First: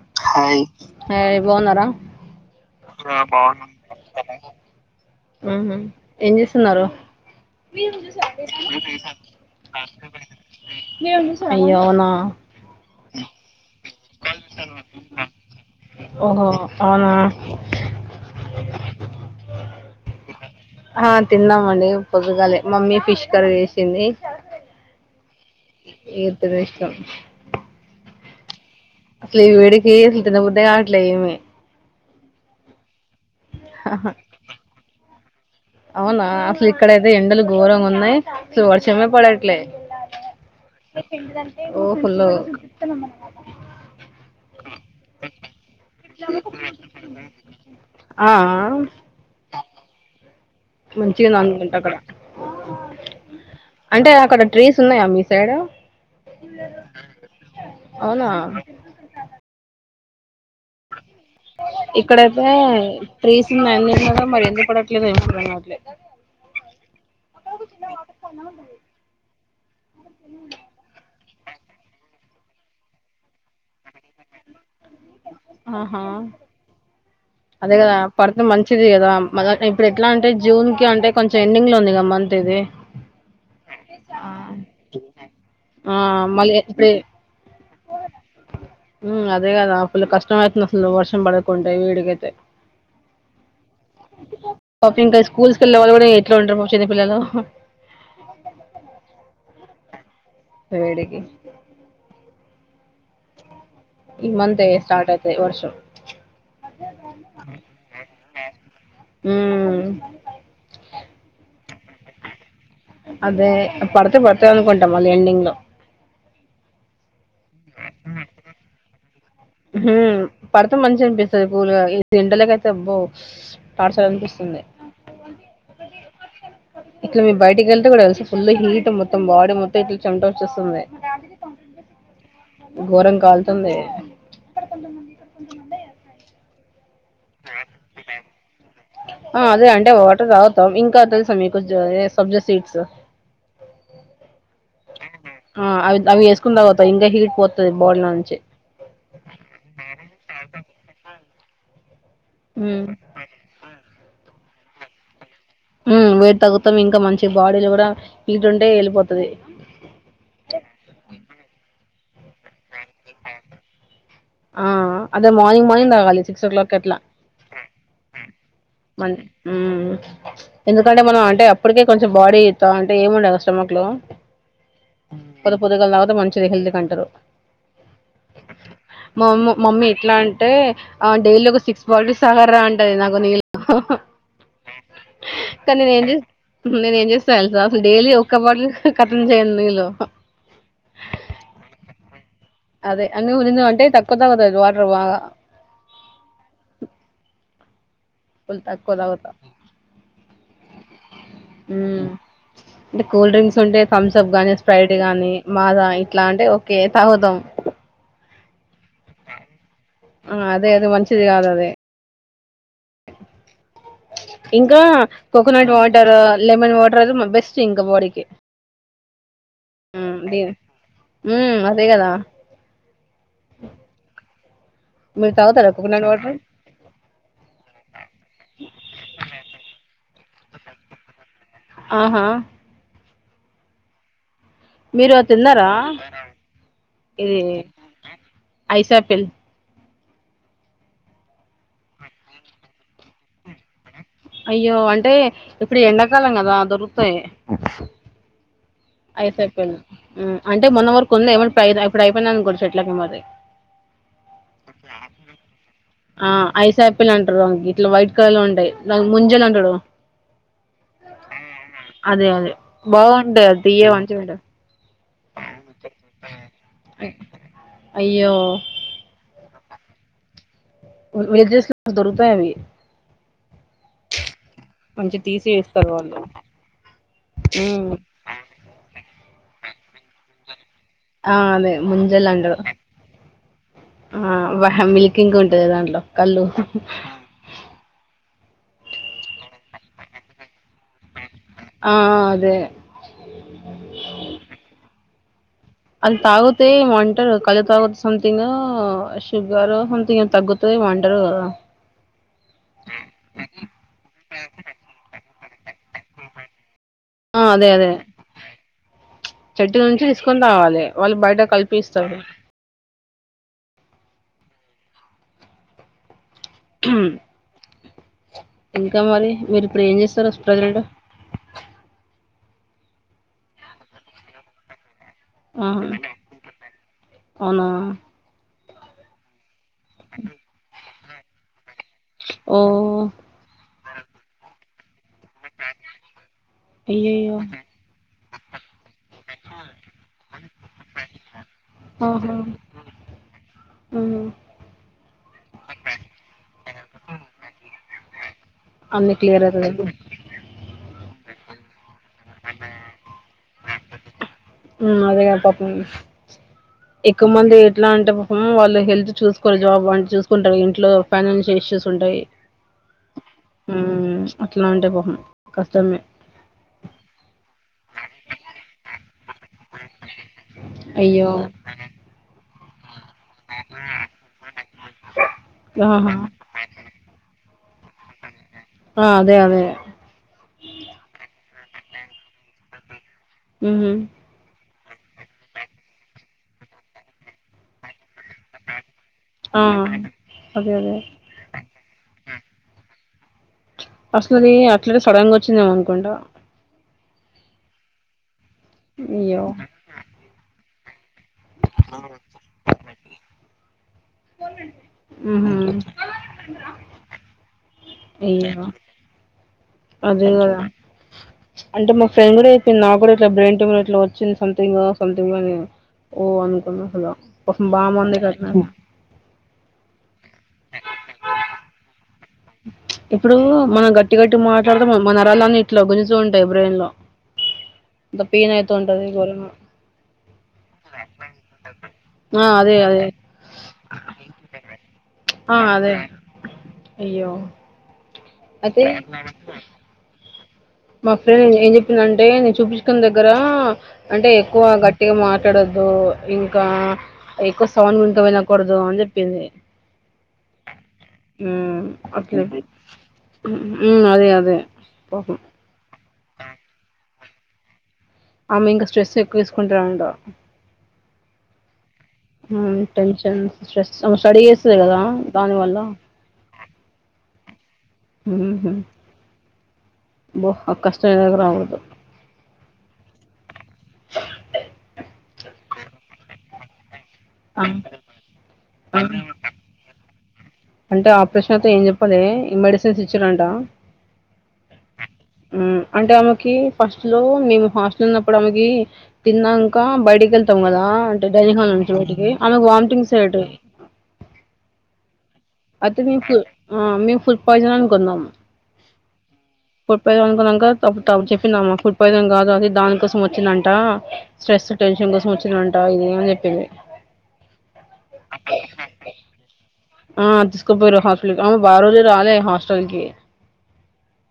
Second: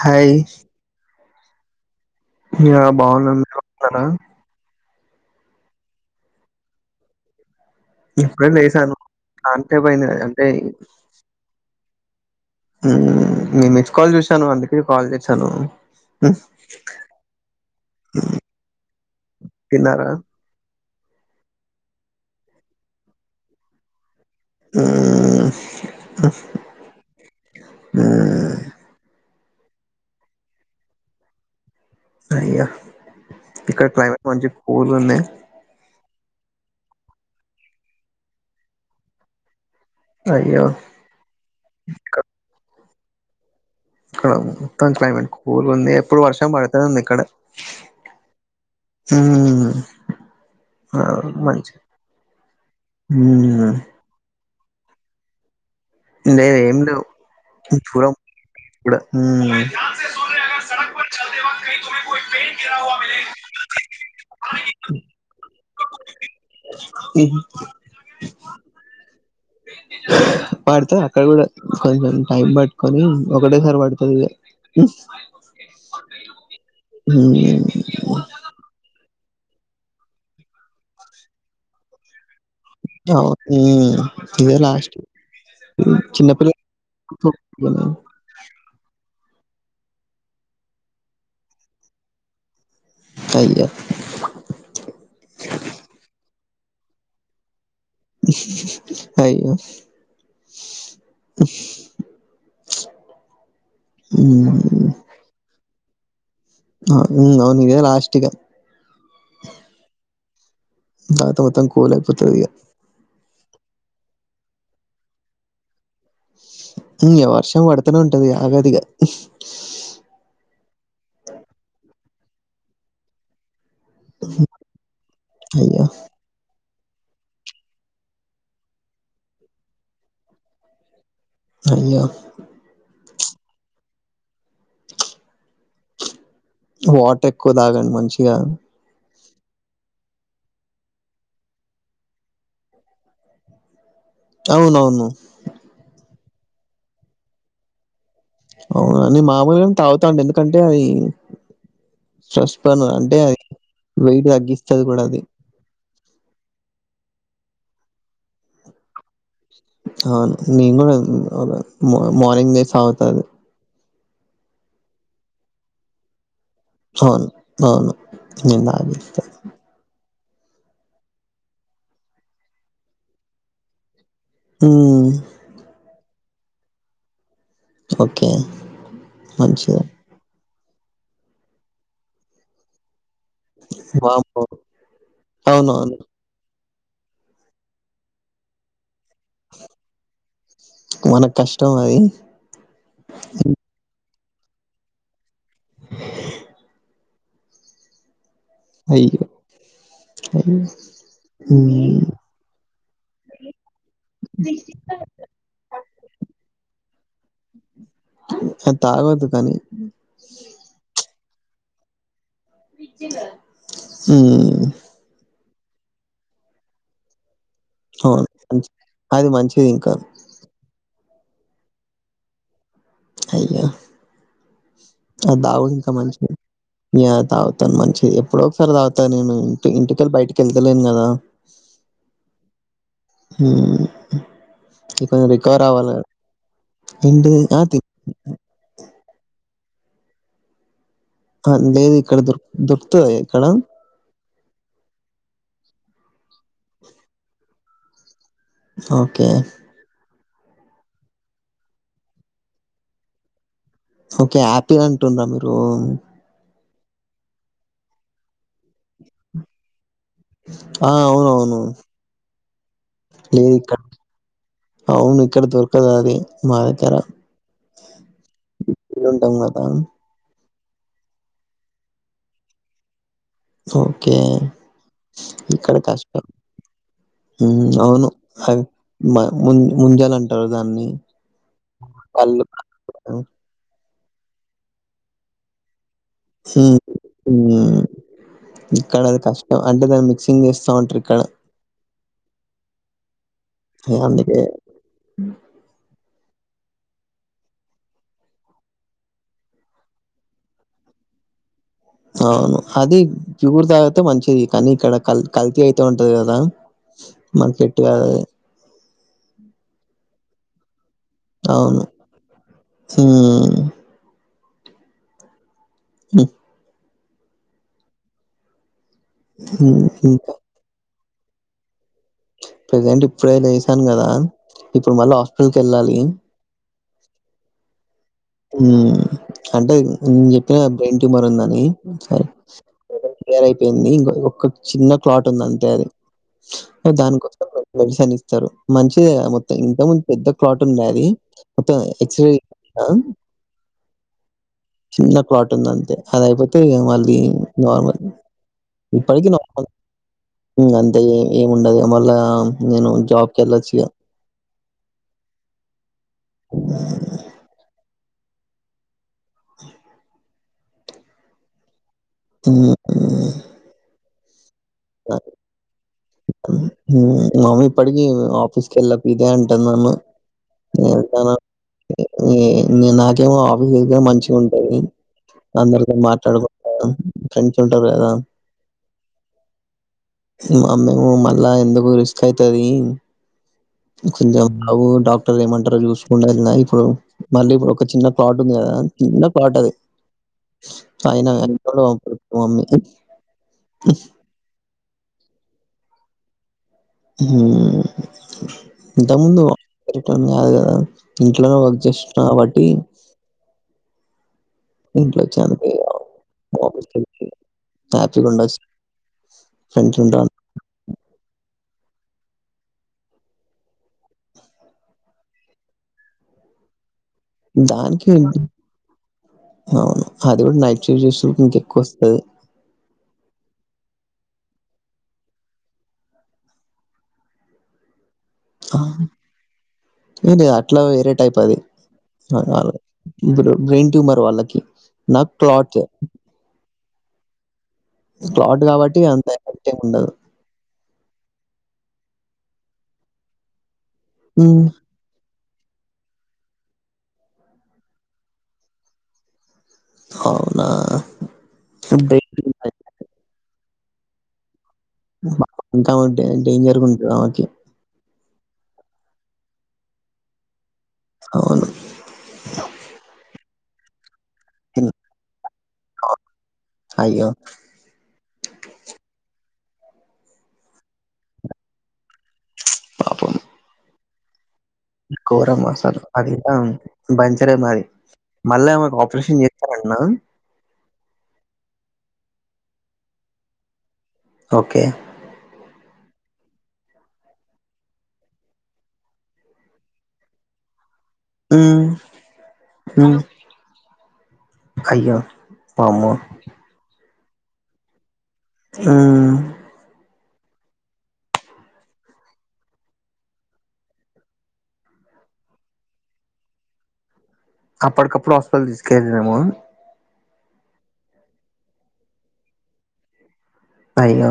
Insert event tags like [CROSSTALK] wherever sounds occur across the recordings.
Hi ఏయీ బాగున్నారా ఏయా బాగున్నాం మీరు వత్తరా ఆ ఏం చేస్తున్నారు మీరు మీ ఇప్పుడే లేసాను అంటే పైన చాలాసేపు అంటే అయిది అయ్యయ్యో నేను మిక్స్ కాల్ చేసాను అందుకే కల్ చేసాను ఓహో అవునా తిన్నారా ఆ తిన్నామండి పొదుగాలే మమ్మీ ఫిష్ కర్రీ చేసింది ఆ ఎంతో ఇష్టం మ్మ్ అసలు ఈ వేడకి అసలు తినబుద్ధికాట్లే ఏమి అయ్యా ఇక్కడ క్లైమేట్ మంచి కూల్ ఉన్నాయి అవునా అసలు ఇక్కడయితే ఎండలు ఘోరంగా ఉన్నాయి అసలు వర్షం పడట్లే అయ్యో ఓ పులుగా ఇక్కడ మొత్తం క్లైమేట్ కూల్గుంది ఎప్పుడు వర్షం పదూతనే ఉంది ఇక్కడ ఆ హుమ్ ఆ మంచిగుంది మంచి అనుకుంటా అక్కడ కొని ట్రీస్ ఉన్నాయా మీ సైడ్ లేేదేమ్లేవు ముగ్గురం అవునా ఇప్పుడు మ్ [UNINTELLIGIBLE] ఇక్కడైతే ట్రీసున్నాయి అన్నిట్లోనూ మరి ఎందుకు పడట్లేదో ఏమో అర్థం కావట్లే మ్ హు వాడత అక్కడ కూడా కొంచెం టైం పట్కొని ఒకటేసారి పడుతదిగ ఆహా హ్మ్ అదే కదా పడితే మంచిది. రామ్ మళ్ళా ఇప్పుడు ఎట్లా అంటే జూన్కి అంటే కొంచెం ఎండింగ్ లో ఉంది కద మంతిది. అవును. ఇదే లాస్ట్ ఆ మళ్ళీ ఇప్పుడే చిన్నపిల్లలు గదా మ్ అదే కదా ఫుల్లు కష్టమయితుందసలు వర్షం పడకుంటే వీడికైతే అయ్యో పాపం ఇంకా స్కూల్స్ కెళ్ళే వాళ్ళు కూడా ఎట్లుంటరు పాపం చిన్న పిల్లలు అయ్యో వేడికి ఈ హ్మ్ మంతే స్టార్ట్ అయితయ్ వర్షం. ఆ ఇగ అవునింగ ఇదే లాస్ట్ ఇగ ఉమ్ దాత మొత్తం కూలయిపోతదిగ అదే పడితే పడితయానుకుంటా మళ్ళీ ఎండింగ్ లో ఇంగ వర్షం పడతనే ఉంటదిగ ఆగదిగ హ్మ్ పడితే మంచిగనిపిస్తది కూలుగా ఎండలకైతే అబ్బో టార్చరనిపిస్తుంది. అయ్యో ఇట్లా మేం బయటకెళ్తే కూడా తెలుసా ఫుల్ హీట్ మొత్తం బాడీ మొత్తం ఇట్ల చెమటోచ్చేస్తుంది. అయ్యో కాల్తుంది. వాటరెక్కువ తాగండి మంచిగా ఆ అదే అంటే వాటర్ తాగుతాం. ఇంకా తెలుసా మీకు జ ఏ సబ్జా సీడ్స్ అవునవును ఆ అవి అవి వేసుకుని తాగుతా ఇంకా హీట్ పోతది బాడి లో నుంచి అవున నేన్ మామూలుగానే తాగుతాండి ఎందుకంటే అవి స్ట్రీస్ ఉమ్ పైన అంటే అది వెయిట్ తగ్గిస్తది కూడ అది మ్మ్ వెయిట్ తగ్గుతాం ఇంకా మంచిగ బాడీలో కూడా హీటుంటే వెళ్ళిపోతది. అవును నేను గూడ మ మార్నింగ్ లేసి తాగుత అది. ఆ అదే మార్నింగ్ మార్నింగ్ తాగాలి. సిక్స్ ఓ క్లాక్ అట్లా అవును. అవును. నేను మన్ తాగేస్తా. మ్మ్. ఎందుకంటే మనం అంటే అప్పటికే కొంచెం బాడీతో అంటే ఏముండదు స్టమక్ లో హ్మ్. పొద్దు పొద్దుగాల తాగితే మంచిది హెల్త్ కంటరు. ఓకే. మమ్మ్ మంచిగా మమ్మీ ఇట్లాన్ ంటే డైలీ ఒక సిక్స్ బాల్టీస్ తాగారా అంటాది నాకు ని హాహా వామ్మో! కానీ అవునవును. నేను చూస్ నేనేం చేస్తా తెలుసా అసలు డైలీ ఒక్క బాటిల్ కథం చేయను నీళ్ళు. మనకు కష్టం అది. అదే అన్నం తిన్నామంటే తక్కువ తాగుతాది వాటర్ బాగా కొన్ని తక్కువ తాగుత మ్మ్. అంటే కూల్ డ్రింక్స్ ఉంటే తమ్సప్ గానీ స్ప్రైట్ గానీ మాజ ఇట్లాంటివి ఓకే తాగుతాం. అది తాగొద్దు కానీ ఆ అదే అదే మంచిది కాదదే. విజ్జిల్ల్ ఇంకా కోకోనట్ వాటర్ లెమన్ వాటరయితే బెస్ స్ట్ ఇంక బాడికి అవును. మంచి అది మంచిది ఇంకా. ఉమ్ దిన్ మ్మ్ అదే కదా అయ్యో మీరు అది తాగు తాగుతారా ఇంకా కోకోనట్ మంచిది వాటర్ న్యా తాగుతాను మంచిది ఎప్పుడో ఒకసారి తాగుతాను నేను ఇ ఇంటికెళ్ళి బయటికి వెళ్తలేను కదా ఆహా ఊఉ ఇంక మీరు రికవర్ తిన్నారా అవ్వాలే ఇది ఎంటిది ఆ ది ఐస్ ఆపిల్ అ లేదు ఇక్కడ దొరు దొరుకుతథ ఇక్కడ అయ్యో అంటే ఇప్పుడు ఎండాకాలం కదా దొరుకుతాయి ఓకే. ఐస్ ఆపిల్ ఉ అంటే మొన్న వరకు ఉంది ఏమ ఇప్పుడు అయిపోయినాని కూడా చెట్ల కు మరి ఓకే ఆపిల్ అంటుండ్రా మీరు ఆ ఐస్ ఆపిల్ అంటారుం ఇట్లా వైట్ కలర్ లో ఉంటాయి దన్ ముంజలు అంటాడు ఆ అవును అవును బాగుంట దియ్యే మంచి మిట్టన్ అవును ఇక్కడ దొరకదు అది మా దగ్గర అయ్యో సిటీలో ఉంటాం కదా ఆ వేజెస్ దొరుకుతావ్ అవి ఓకే మంచి తీసి ఇక్కడ ఇస్తారు కష్ట వాళ్ళు ఊ ఉమ్ అవును హ మ ము ముంజాలు అంటారు దాన్ని ఆ మేం ముంజలు పళ్ళు అంటాం ఆ వాహ మిల్కింగ్ ఉంటంది దాంట్లో కళ్ళు ఉప్పు ఇక్కడ అది కష్టం అంటే మేం దాన్ని మిక్సింగ్ చేస్తా ఉంటారు ఇక్కడ ఆ అదే ఉ అది తాగుతే ఏమోంటారు కళ్ళు తాగుత సథింగ్ గో శుగర్ సంథింగ్ ఏం తగ్గుతా ఏమో వంటరూ కదా అవును అది ప్యూర్ తాగితే మంచిది కానీ ఇక్కడ కల్ కల్తీ అయిత ఉంటది కదా ఆ మనకి అదే ఎట్టు అదే కాదది. చెట్టు నుంచి తీసుకుొని రావాలి వాళ్ళు బయట కల్పిస్తాడు ఊ హుమ్ ఊ ఇంకా మరి మీరు ఇప్పుడు ఏం హ్మ్. చేస్తారు ప్రజెంట్ ప్రజెంట్ ఇప్పుడే లేసాను కదా ఇప్పుడు మళ్ళీ హాస్పిటల్ కి వెళ్ళాలి అవున ఉ అంటే నేను చెప్పా కదా బ్రెయిన్ ట్యూమర్ ఉందని సరే ఓ క్లియర్ అయిపోయింది ఇంక ఒక చిన్న క్లాట్ ఉంది అంతే అది అయ్యయ్యో దానికోసం మెడిసన్ ఇస్తారు మంచి మొత్తం ఇంత ముందు పెద్ద క్లాట్ ఉండే అది మొత్తం హెచ్ వైట్ అంట ఉ చిన్న క్లాట్ ఉంది అంతే అది అయిపోతే మళ్ళీ నార్మల్ అన్ని ఇప్పటికి క్లియర్ నార్మల్ అవుతది ఇంగ అంతేయే ఏంముడాదు మళ్ళ నేను జాబ్కి వెళ్లొచ్చుగా ఉ అదే అప్పటినుంచి ఎక్కువ మంది ఎట్లా అంటే ఏమో వాళ్ళు హెల్త్ చూసుకోరు జాబ్ అంటి చూసుకుంటారు ఇంట్లో ఫైనాన్షియల్ ఇష్యూస్ తుంటాయి హుమ్ అదే ఉ మా మమ్మీ ఇప్పటికీ ఆఫీసు కు వెళ్లకుంటే ఇదే అంటాది నన్ను నేను అయ్యో వెళ్తాను ఏంది నాకి కేమో ఆఫీస్ దగ్గర మంచి ఉంటది అందరితో ఆహా మాట్లాడుకుంటా ఫ్రెండ్స్ ఉంటారు కదా ఆ అదే అదే అసలు అందరము మళ్ళా ఎందుకు రిస్క్ అయితాది మ్మ్ ఒకసారి జాబ్ ఆవు డాక్టర్ ఏమంటారో చూసుకుండా వెళ్ళిన ఇప్పుడు మళ్ళీ ఇప్పుడు ఒక చిన్న పాటుంది కదా చిన్న ఆ పాటది అదే అదే సయినా ఎ మమ్మ [UNINTELLIGIBLE] ఫస్ట్ లోనే అట్లా సడన్ గా వచ్చిందేమనుకుంటా ఊ అయ్యో ఇంతకుముందు రిటర్న్ కాదుకదా ఊ వర్క్ చేస్తు కాబట్టి [UNINTELLIGIBLE] ఇంట్లో మ్మ్ చనిపోయారు ఆపీసు కెల్తే హ్యాప్తున్డోచు అయ్యో [UNINTELLIGIBLE] అదే కదా అంటే మా ఫ్రెండ్ కూడా చెప్పింది. నాకు కూడా ఇట్లా బ్రెయిన్ ట్యూమర్ ఇట్లా వచ్చింది సంథింగో సంథింగో అని ఓ అనుకున్న అసలు పాపం బాగా మందికి దానికేంటి అట్లా అవును అది కూడా నైట్ షిఫ్ట్ చేసేవాళ్లకు ఇంక ఎక్కువ వస్తాది. ఇప్పుడు మనం గట్టి గట్టి మాట్లాడుతాంటే మన నరాాలన్ని ఇట్ల గుంజుతూ ఉంటాయి బ్రెయిన్ లో యి తోంటదిరోనా [UNINTELLIGIBLE] ఏది అట్లా వేరే టైప్ అది. ఆ అదే అదే బ్రెయిన్ ట్యూమర్ వాళ్ళకి నాట్ ఆ క్లాట్ అదే అయ్యో క్లాట్ అయితే కాబట్టి అంత ఎఫెక్ట్ ఏం ఉండదు. మా ఫ్రెండ్ ఏం చెప్పిందింటే, నేను చూపించుకున్న దగ్గర అంటే ఎక్కువ హ్మ్, గట్టిగా మార్ ఎక్కువ మాట్లాడవద్దు ఇంకా ఎక్కువ సౌండ్ వినకూడదు అని చెప్పింది. అవునా ఊ బ్రెయిన్ అట్లా గే ట్యూమర్ మ్ అదే అదే అవును అంటే డేంజర్ గా ఉంటాది ఆమెకి. ఆమ్మె ఇంకా స్ట్రెస్ ఎక్కువ తీసుకుంటాంది. అవును మ్, టెన్షన్ స్ట్రెస్ స్ స్టడీ చేస్తాది కదా దాని వల్ల అయ్యో మ్ హు అబ్బో ఆ కష్టాలు ఎవరికిరావొద్దు. పాపం [INAUDIBLE] ఘోరం అసలు అదితాం బంచరే ఆ బాయ్ మళ్ళా ఏమన్నా ఆ ఆపరేషన్ చేస్తారంటనా? అంటే ఆపరేషన్ అయితే ఏం చెప్పలే ఈ మెడిసిన్స్ ఇచ్చిరంట. ఓకే హ్మ్ అంటే ఆమెకి ఫస్ట్ లో మేము హాస్టల్ ఉన్నప్పుడు ఆమెకి తిన్నాక బయటికి వెళ్తాం కదా డైనింగ్ హల్ హ్మ్, నుంచి బయటికి ఆమెకు వాంటింగ్స్ హ్మ్, అయ్యేటివి. అయ్యో అది మీకు ఆ మేము ఫుడ్ పాయిజన్ అనుకున్నాం. మ్ అనుకున్నాక, అప్పుడు చెప్పిందామా ఫుడ్ పాయిజన్ కాదు అది దానికోసం వచ్చిందంట స్ట్రెస్, టెన్షన్ కోసం వచ్చిందంట ఇది అని చెప్పింది. అప్పటికప్పుడు హాస్పిటల్ తీసుకెళ్లాము. ఆ తీసుకుపోయారు హాస్టల్ కి ఆమె ఆరోజే రాలే హాస్టల్ కి. అయ్యో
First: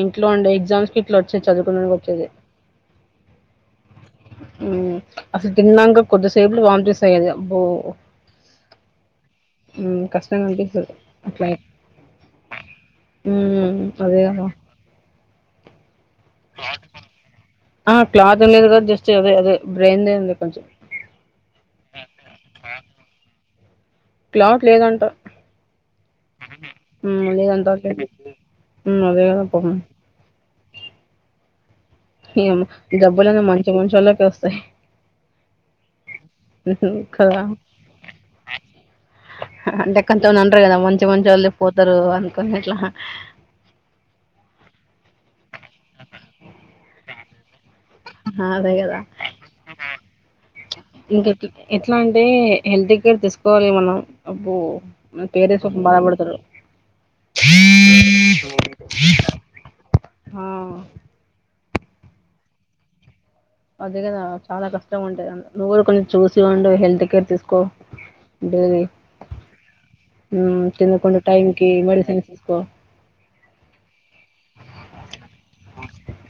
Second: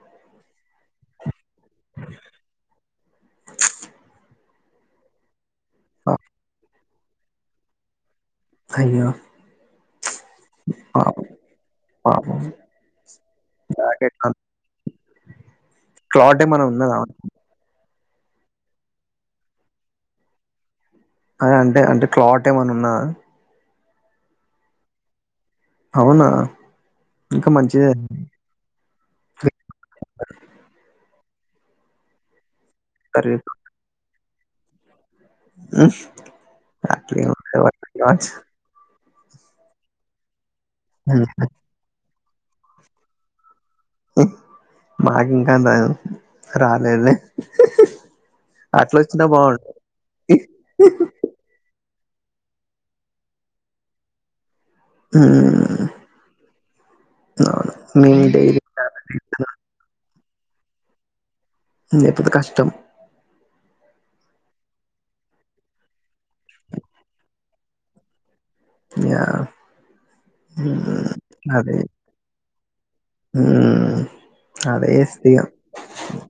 ఇంట్లో ఉండే ఎగ్జామ్స్ కి ఇట్లా వచ్చేది చదువుకోడానికి వచ్చేది. హ్మ్ అసలు తిన్నంగా కొద్ది సేపులో వాంటింగ్స్ అయ్యేవి. అయ్యో మ్ కష్టంగ అనిపిస్తాది పాపం అట్లే పాపం ఉ బ్లాక్ అదేకదా అంటే మనం ఉన్నదా ఆ క్లాత్ ఉండేది కూడా జస్ట్ అదే అదే బ్రెయిన్దే ఉంది కొంచెం ఆ అంటే అంటే క్లాట్ ఏమైన్నా ఉన్నదా క్లాట్ లేదంట అవునా ఆమ్ ఇంకా లేదంట మంచిదే ఉ అదే కదా పాపంము ఏమో జబ్బులన్నీ మంచి మంచోళ్ళకే వస్తయి ఉహు అట్లేం కదా లేదు అంటే కొంతమంది అంటరు కదా మంచి మంచోల్లే పోతరు అనుకోని అట్ల ఉ మాకు ఇంకా డయల్ రాలేదే ఆహా! అదే అట్లా గదా! వచ్చిన బాగుండు ఇంకెట్ ఎట్లా అంటే హెల్త్ కేర్ తీసుకోవాలి మనం అబ్బో పేరెంట్స్ పాపం మ్ బాధపడతారు అవును నేను డైలీ క్యారే తీతున్నాను ఉ లేపోతే కష్టం అదే కదా చాలా కష్టం ఉంటుది నువ్వురు కూడా కొంచెం చూసి ఉండు హెల్త్ కేర్ తీసుకో టేది యా ఉ మ్ తినకుండ టైం కి మెడిసిన్ తీసుకో ఉ అదే చేస్తిగా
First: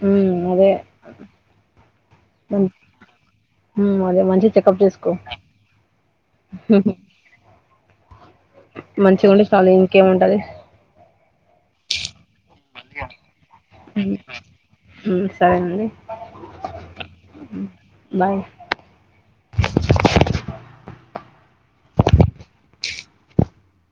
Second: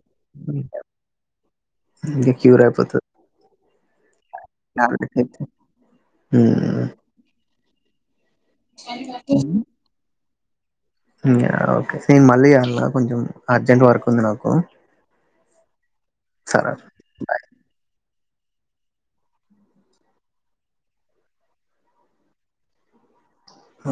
హ్మ్. అదే. ఇంకా క్యూరైపోతావ్ ఉ అదే మంచి చెకప్ చేసుకో మంచిగుంటె చాలు ఇంకేమి ఉంటాది ఇంగ ఓకే సి మళ్ళ లా కొంచం అర్జెంట్ హ్మ్. వర్క్ంది నాకు హ్మ్. సరేనండి. సరే బాయ్ బయ్ ఆ